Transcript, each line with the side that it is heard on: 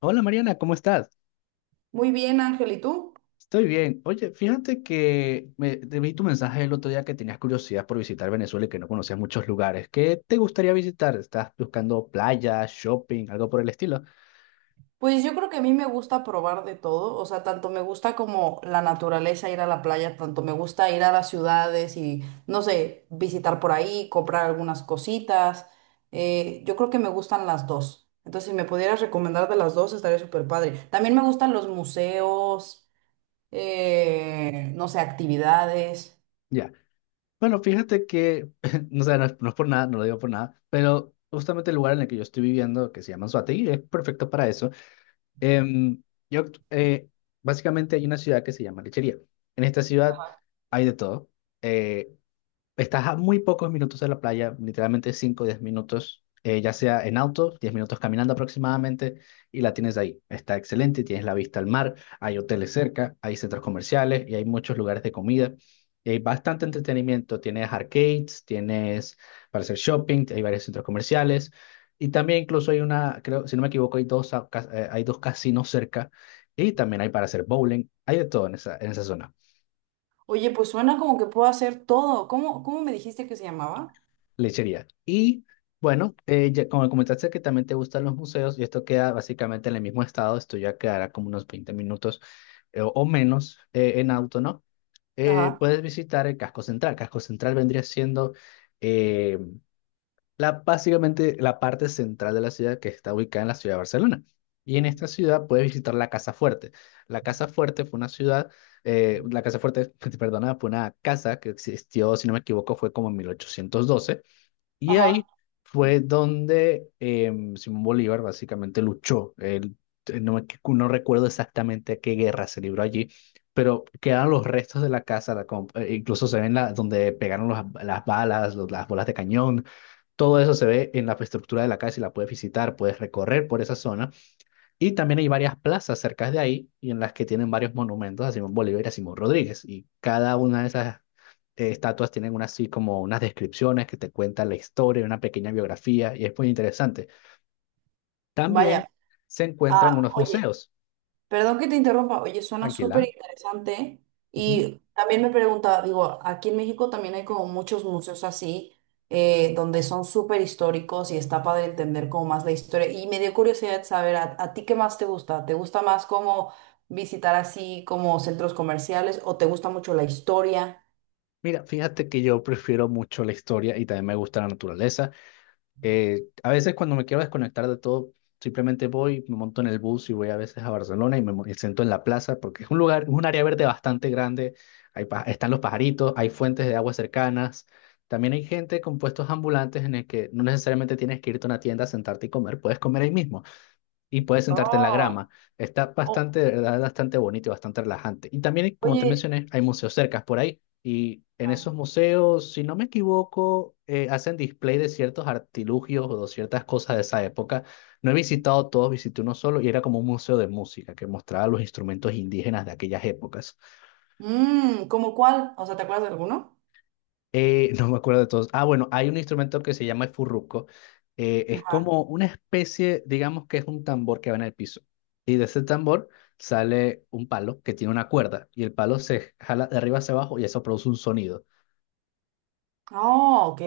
left: Hola Mariana, ¿cómo estás?
right: Muy bien, Ángel, ¿y tú?
left: Estoy bien. Oye, fíjate que te vi tu mensaje el otro día que tenías curiosidad por visitar Venezuela y que no conocías muchos lugares. ¿Qué te gustaría visitar? ¿Estás buscando playas, shopping, algo por el estilo?
right: Pues yo creo que a mí me gusta probar de todo, o sea, tanto me gusta como la naturaleza, ir a la playa, tanto me gusta ir a las ciudades y, no sé, visitar por ahí, comprar algunas cositas. Yo creo que me gustan las dos. Entonces, si me pudieras recomendar de las dos, estaría súper padre. También me gustan los museos, no sé, actividades.
left: Ya. Bueno, fíjate que, no sé, no es por nada, no lo digo por nada, pero justamente el lugar en el que yo estoy viviendo, que se llama Anzoátegui, es perfecto para eso. Em, yo, eh, básicamente hay una ciudad que se llama Lechería. En esta ciudad hay de todo. Eh, Estás a muy pocos minutos de la playa, literalmente 5, o 10 minutos, ya sea en auto, 10 minutos caminando aproximadamente, y la tienes ahí. Está excelente, tienes la vista al mar, hay hoteles cerca, hay centros comerciales y hay muchos lugares de comida. Y hay bastante entretenimiento, tienes arcades, tienes para hacer shopping, hay varios centros comerciales, y también incluso hay una, creo, si no me equivoco, hay dos, hay dos casinos cerca, y también hay para hacer bowling, hay de todo en esa zona.
right: Oye, pues suena como que puedo hacer todo. ¿Cómo me dijiste que se llamaba?
left: Lechería. Y bueno, como comentaste que también te gustan los museos, y esto queda básicamente en el mismo estado, esto ya quedará como unos 20 minutos o menos en auto, ¿no? Eh,
right: Ajá,
left: puedes visitar el casco central. Casco central vendría siendo eh, básicamente la parte central de la ciudad que está ubicada en la ciudad de Barcelona. Y en esta ciudad puedes visitar la Casa Fuerte. La Casa Fuerte fue una ciudad, la Casa Fuerte, perdona, fue una casa que existió, si no me equivoco, fue como en 1812 y
right: ajá.
left: ahí fue donde Simón Bolívar básicamente luchó. Él, no, me no recuerdo exactamente a qué guerra se libró allí, pero quedaron los restos de la casa, incluso se ven la, donde pegaron las balas, las bolas de cañón, todo eso se ve en la estructura de la casa y la puedes visitar, puedes recorrer por esa zona. Y también hay varias plazas cerca de ahí y en las que tienen varios monumentos a Simón Bolívar y a Simón Rodríguez. Y cada una de esas estatuas tienen una, así como unas descripciones que te cuentan la historia, una pequeña biografía y es muy interesante. También
right: Vaya.
left: se encuentran
right: Ah,
left: unos
right: oye.
left: museos.
right: Perdón que te interrumpa, oye, suena súper
left: Tranquila.
right: interesante.
left: Ujú.
right: Y también me preguntaba, digo, aquí en México también hay como muchos museos así, donde son súper históricos y está padre entender como más la historia. Y me dio curiosidad saber, ¿a ti qué más te gusta? ¿Te gusta más como visitar así como centros comerciales o te gusta mucho la historia?
left: Mira, fíjate que yo prefiero mucho la historia y también me gusta la naturaleza. A veces cuando me quiero desconectar de todo, simplemente voy, me monto en el bus y voy a veces a Barcelona y siento en la plaza porque es un lugar, es un área verde bastante grande. Están los pajaritos, hay fuentes de agua cercanas. También hay gente con puestos ambulantes en el que no necesariamente tienes que irte a una tienda, a sentarte y comer, puedes comer ahí mismo y puedes sentarte en la
right: Oh,
left: grama. Está
right: o-
left: bastante, de verdad, bastante bonito y bastante relajante. Y también, como te
right: oye,
left: mencioné, hay museos cercas por ahí. Y en
right: ah,
left: esos museos, si no me equivoco, hacen display de ciertos artilugios o de ciertas cosas de esa época. No he visitado todos, visité uno solo y era como un museo de música que mostraba los instrumentos indígenas de aquellas épocas.
right: ¿cómo cuál? O sea, ¿te acuerdas de alguno?
left: No me acuerdo de todos. Ah, bueno, hay un instrumento que se llama el furruco. Es como una especie, digamos que es un tambor que va en el piso. Y de ese tambor sale un palo que tiene una cuerda y el palo se jala de arriba hacia abajo y eso produce un sonido.
right: Oh, ok.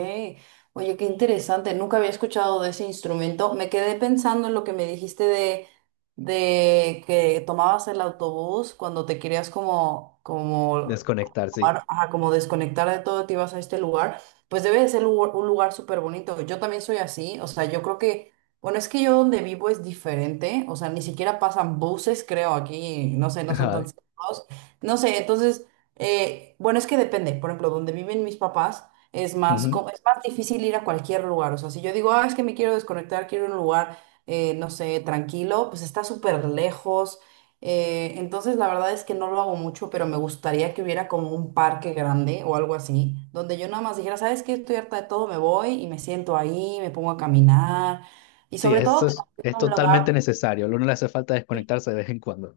right: Oye, qué interesante. Nunca había escuchado de ese instrumento. Me quedé pensando en lo que me dijiste de que tomabas el autobús cuando te querías como, como, como
left: Desconectar, sí.
right: tomar- ajá, como desconectar de todo, te ibas a este lugar. Pues debe de ser un lugar súper bonito. Yo también soy así. O sea, yo creo que, bueno, es que yo donde vivo es diferente. O sea, ni siquiera pasan buses, creo, aquí. No sé, no son tan
left: Ay,
right: cerrados. No sé, entonces, bueno, es que depende. Por ejemplo, donde viven mis papás. Es más,
left: ujú.
right: es más difícil ir a cualquier lugar. O sea, si yo digo, ah, es que me quiero desconectar, quiero un lugar, no sé, tranquilo, pues está súper lejos. Entonces, la verdad es que no lo hago mucho, pero me gustaría que hubiera como un parque grande o algo así, donde yo nada más dijera, ¿sabes qué? Estoy harta de todo, me voy y me siento ahí, me pongo a caminar. Y
left: Sí,
right: sobre todo,
left: eso
right: que
left: es,
right: también
left: es
right: sea un
left: totalmente
right: lugar.
left: necesario. A uno le hace falta desconectarse de vez en cuando.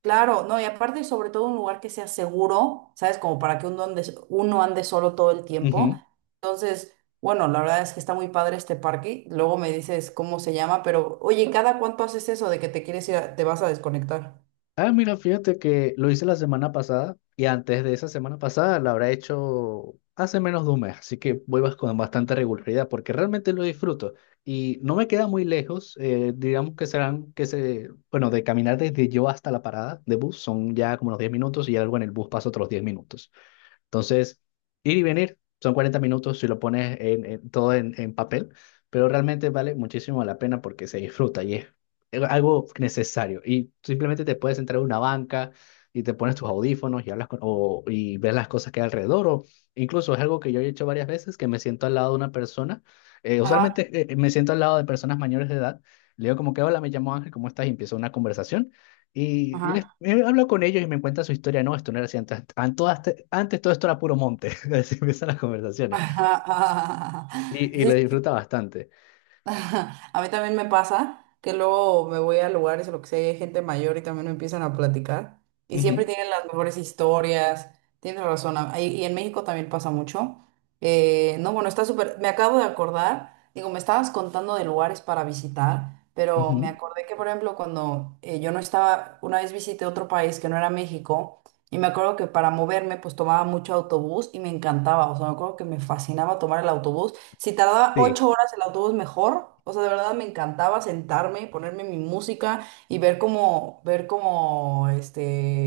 right: Claro, no, y aparte sobre todo un lugar que sea seguro, ¿sabes? Como para que uno ande solo todo el tiempo.
left: Ujú.
right: Entonces, bueno, la verdad es que está muy padre este parque. Luego me dices cómo se llama, pero oye, ¿cada cuánto haces eso de que te quieres ir, te vas a desconectar?
left: Ah, mira, fíjate que lo hice la semana pasada y antes de esa semana pasada la habrá hecho hace menos de un mes, así que voy con bastante regularidad porque realmente lo disfruto y no me queda muy lejos, digamos que serán, que se, bueno, de caminar desde yo hasta la parada de bus son ya como los 10 minutos y algo en el bus pasa otros 10 minutos. Entonces, ir y venir son 40 minutos si lo pones en, todo en, papel, pero realmente vale muchísimo la pena porque se disfruta y es algo necesario. Y simplemente te puedes entrar a una banca y te pones tus audífonos y hablas con, o, y ves las cosas que hay alrededor. O incluso es algo que yo he hecho varias veces, que me siento al lado de una persona. eh,
right: Ajá,
left: usualmente me siento al lado de personas mayores de edad. Le digo como que, hola, me llamo Ángel, ¿cómo estás? Y empiezo una conversación. Y les,
right: ajá.
left: he hablado con ellos y me cuentan su historia. No, esto no era así antes. Antes todo esto era puro monte. Así empiezan las conversaciones.
right: Ajá, ajá,
left: Y lo
right: sí.
left: disfruta bastante.
right: A mí también me pasa que luego me voy a lugares o lo que sea, y hay gente mayor y también me empiezan a platicar. Y siempre
left: Ujú,
right: tienen las mejores historias. Tienes razón. Y en México también pasa mucho. No, bueno, está súper. Me acabo de acordar. Digo, me estabas contando de lugares para visitar, pero me
left: ujú.
right: acordé que, por ejemplo, cuando yo no estaba, una vez visité otro país que no era México, y me acuerdo que para moverme, pues tomaba mucho autobús y me encantaba. O sea, me acuerdo que me fascinaba tomar el autobús. Si tardaba
left: Sí.
right: 8 horas el autobús, mejor. O sea, de verdad me encantaba sentarme, ponerme mi música y ver cómo, ver cómo,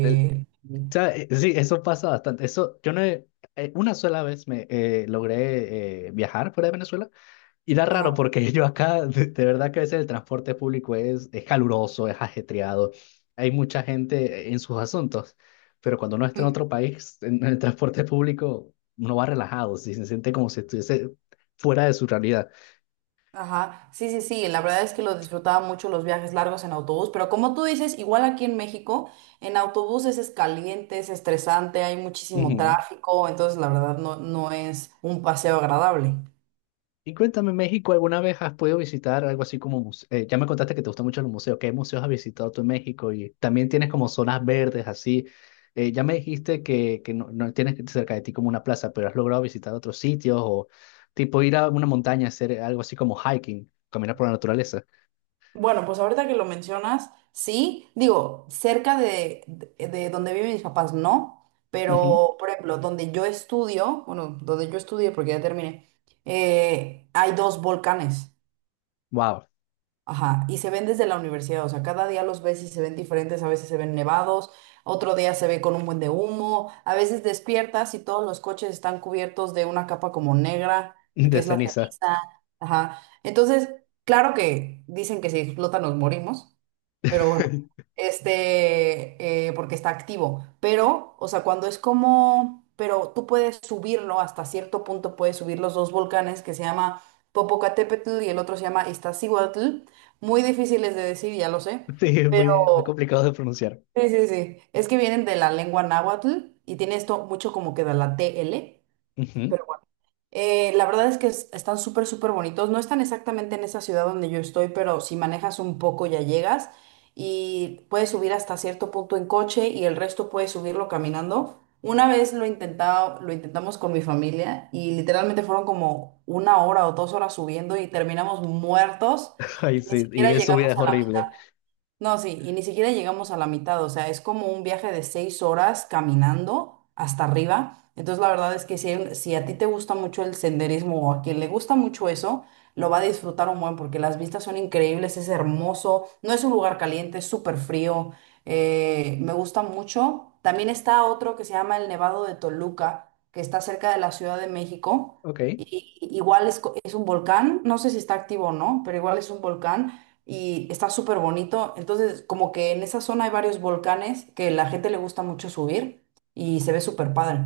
left: El- o sea, sí, eso pasa bastante. Eso, yo no una sola vez me logré viajar fuera de Venezuela. Y da
right: Ajá.
left: raro porque yo acá, de verdad que a veces el transporte público es caluroso, es ajetreado, hay mucha gente en sus asuntos, pero cuando uno está en
right: Ujú.
left: otro país, en el transporte público, uno va relajado, sí, se siente como si estuviese fuera de su realidad.
right: Ajá. Sí, sí, sí. La verdad es que lo disfrutaba mucho los viajes largos en autobús, pero como tú dices, igual aquí en México, en autobuses es caliente, es estresante, hay muchísimo
left: Ujú.
right: tráfico, entonces la verdad no, no es un paseo agradable.
left: Y cuéntame, México, ¿alguna vez has podido visitar algo así como ya me contaste que te gustan mucho los museos. ¿Qué museos has visitado tú en México? Y también tienes como zonas verdes así. Ya me dijiste que no, no tienes cerca de ti como una plaza, pero has logrado visitar otros sitios o tipo ir a una montaña, hacer algo así como hiking, caminar por la naturaleza.
right: Bueno, pues ahorita que lo mencionas, sí, digo, cerca de donde viven mis papás, no,
left: Ujú.
right: pero por ejemplo, donde yo estudio, bueno, donde yo estudié porque ya terminé, hay dos volcanes.
left: Wow,
right: Ajá, y se ven desde la universidad, o sea, cada día los ves y se ven diferentes, a veces se ven nevados, otro día se ve con un buen de humo, a veces despiertas y todos los coches están cubiertos de una capa como negra, que
left: de
right: es la
left: ceniza.
right: ceniza, ajá. Entonces, claro que dicen que si explota nos morimos, pero bueno, porque está activo, pero, o sea, cuando es como, pero tú puedes subirlo, hasta cierto punto puedes subir los dos volcanes que se llama... Popocatépetl y el otro se llama Iztaccíhuatl, muy difíciles de decir, ya lo sé,
left: Sí, es muy, muy
right: pero
left: complicado de pronunciar.
right: sí, sí, sí, es que vienen de la lengua náhuatl y tiene esto mucho como que de la TL,
left: Ujú.
right: pero bueno, la verdad es que están súper, súper bonitos, no están exactamente en esa ciudad donde yo estoy, pero si manejas un poco ya llegas y puedes subir hasta cierto punto en coche y el resto puedes subirlo caminando. Una vez lo intentaba, lo intentamos con mi familia y literalmente fueron como 1 hora o 2 horas subiendo y terminamos muertos
left: Ay,
right: y ni
left: sí, ir
right: siquiera
left: en subida
right: llegamos
left: es
right: a la mitad.
left: horrible.
right: No, sí, y ni siquiera llegamos a la mitad, o sea, es como un viaje de 6 horas caminando hasta arriba. Entonces, la verdad es que si, si a ti te gusta mucho el senderismo o a quien le gusta mucho eso, lo va a disfrutar un buen porque las vistas son increíbles, es hermoso, no es un lugar caliente, es súper frío, me gusta mucho. También está otro que se llama el Nevado de Toluca, que está cerca de la Ciudad de México.
left: Ok.
right: Y igual es un volcán, no sé si está activo o no, pero igual es un volcán y está súper bonito. Entonces, como que en esa zona hay varios volcanes que la gente le gusta mucho subir y se ve súper padre.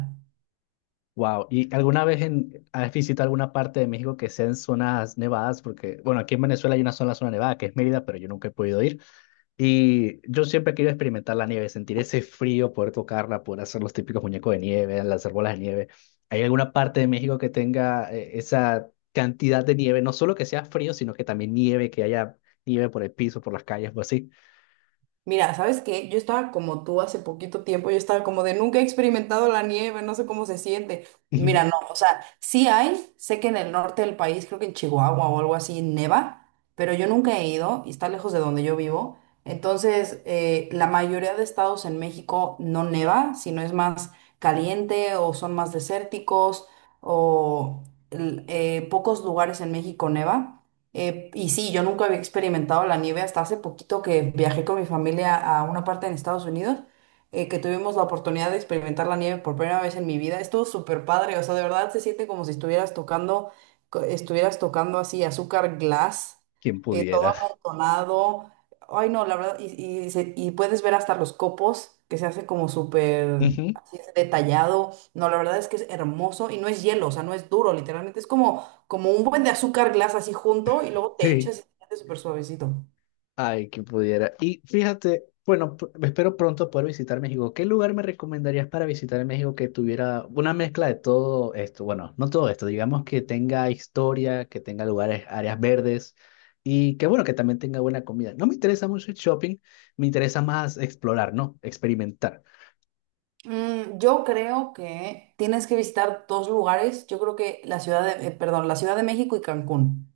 left: Wow, ¿y alguna vez has visitado alguna parte de México que sea en zonas nevadas? Porque, bueno, aquí en Venezuela hay una zona, zona nevada que es Mérida, pero yo nunca he podido ir. Y yo siempre quiero experimentar la nieve, sentir ese frío, poder tocarla, poder hacer los típicos muñecos de nieve, lanzar bolas de nieve. ¿Hay alguna parte de México que tenga esa cantidad de nieve? No solo que sea frío, sino que también nieve, que haya nieve por el piso, por las calles o así.
right: Mira, ¿sabes qué? Yo estaba como tú hace poquito tiempo, yo estaba como de nunca he experimentado la nieve, no sé cómo se siente. Y
left: Ujú.
right: mira, no, o sea, sí hay, sé que en el norte del país, creo que en Chihuahua o algo así, neva, pero yo nunca he ido y está lejos de donde yo vivo. Entonces, la mayoría de estados en México no neva, sino es más caliente o son más desérticos o pocos lugares en México neva. Y sí, yo nunca había experimentado la nieve hasta hace poquito que viajé con mi familia a una parte en Estados Unidos, que tuvimos la oportunidad de experimentar la nieve por primera vez en mi vida. Estuvo súper padre, o sea, de verdad se siente como si estuvieras tocando, estuvieras tocando así azúcar glass,
left: Quien
right: todo
left: pudiera.
right: amontonado. Ay, no, la verdad, y puedes ver hasta los copos, que se hace como súper
left: Ujú.
right: así detallado. No, la verdad es que es hermoso y no es hielo, o sea, no es duro, literalmente es como un buen de azúcar glass así junto y luego te
left: Sí.
right: echas y te hace súper suavecito.
left: Ay, que pudiera. Y fíjate, bueno, espero pronto poder visitar México. ¿Qué lugar me recomendarías para visitar en México que tuviera una mezcla de todo esto? Bueno, no todo esto, digamos que tenga historia, que tenga lugares, áreas verdes y que bueno, que también tenga buena comida. No me interesa mucho el shopping, me interesa más explorar, ¿no? Experimentar.
right: Yo creo que tienes que visitar dos lugares. Yo creo que la ciudad de, perdón, la Ciudad de México y Cancún.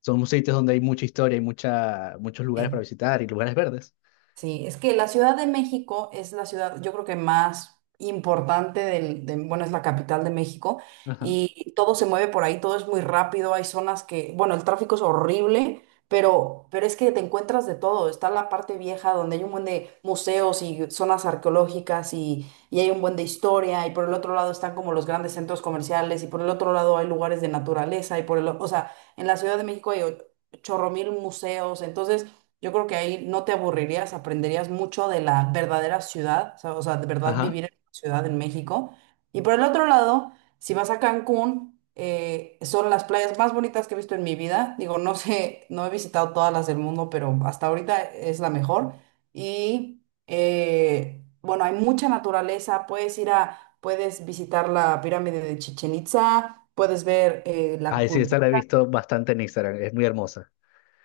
left: Son sitios donde hay mucha historia, hay mucha, muchos lugares para
right: Sí.
left: visitar y lugares verdes.
right: Sí, es que la Ciudad de México es la ciudad, yo creo que más importante del, bueno, es la capital de México
left: Ajá,
right: y todo se mueve por ahí, todo es muy rápido, hay zonas que, bueno, el tráfico es horrible, pero es que te encuentras de todo. Está la parte vieja donde hay un buen de museos y zonas arqueológicas y hay un buen de historia y por el otro lado están como los grandes centros comerciales y por el otro lado hay lugares de naturaleza y por el, o sea, en la Ciudad de México hay chorro mil museos, entonces yo creo que ahí no te aburrirías, aprenderías mucho de la verdadera ciudad, o sea, de verdad
left: ajá.
right: vivir en una ciudad en México. Y por el otro lado, si vas a Cancún, son las playas más bonitas que he visto en mi vida. Digo, no sé, no he visitado todas las del mundo, pero hasta ahorita es la mejor. Y bueno, hay mucha naturaleza, puedes ir a, puedes visitar la pirámide de Chichen Itza, puedes ver la
left: Ay, sí, esa la he
right: cultura.
left: visto bastante en Instagram, es muy hermosa.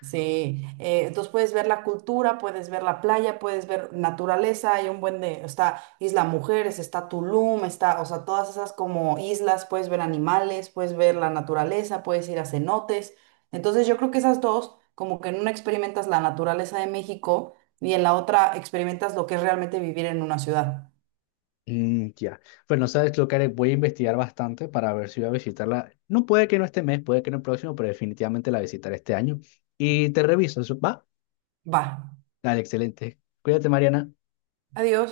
right: Sí, entonces puedes ver la cultura, puedes ver la playa, puedes ver naturaleza, hay un buen de, está Isla Mujeres, está Tulum, está, o sea, todas esas como islas, puedes ver animales, puedes ver la naturaleza, puedes ir a cenotes. Entonces yo creo que esas dos, como que en una experimentas la naturaleza de México y en la otra experimentas lo que es realmente vivir en una ciudad.
left: Mm, ya. Bueno, sabes lo que haré, voy a investigar bastante para ver si voy a visitarla. No puede que no este mes, puede que no el próximo, pero definitivamente la visitaré este año. Y te reviso, ¿va?
right: Va,
left: Dale, excelente. Cuídate, Mariana.
right: adiós.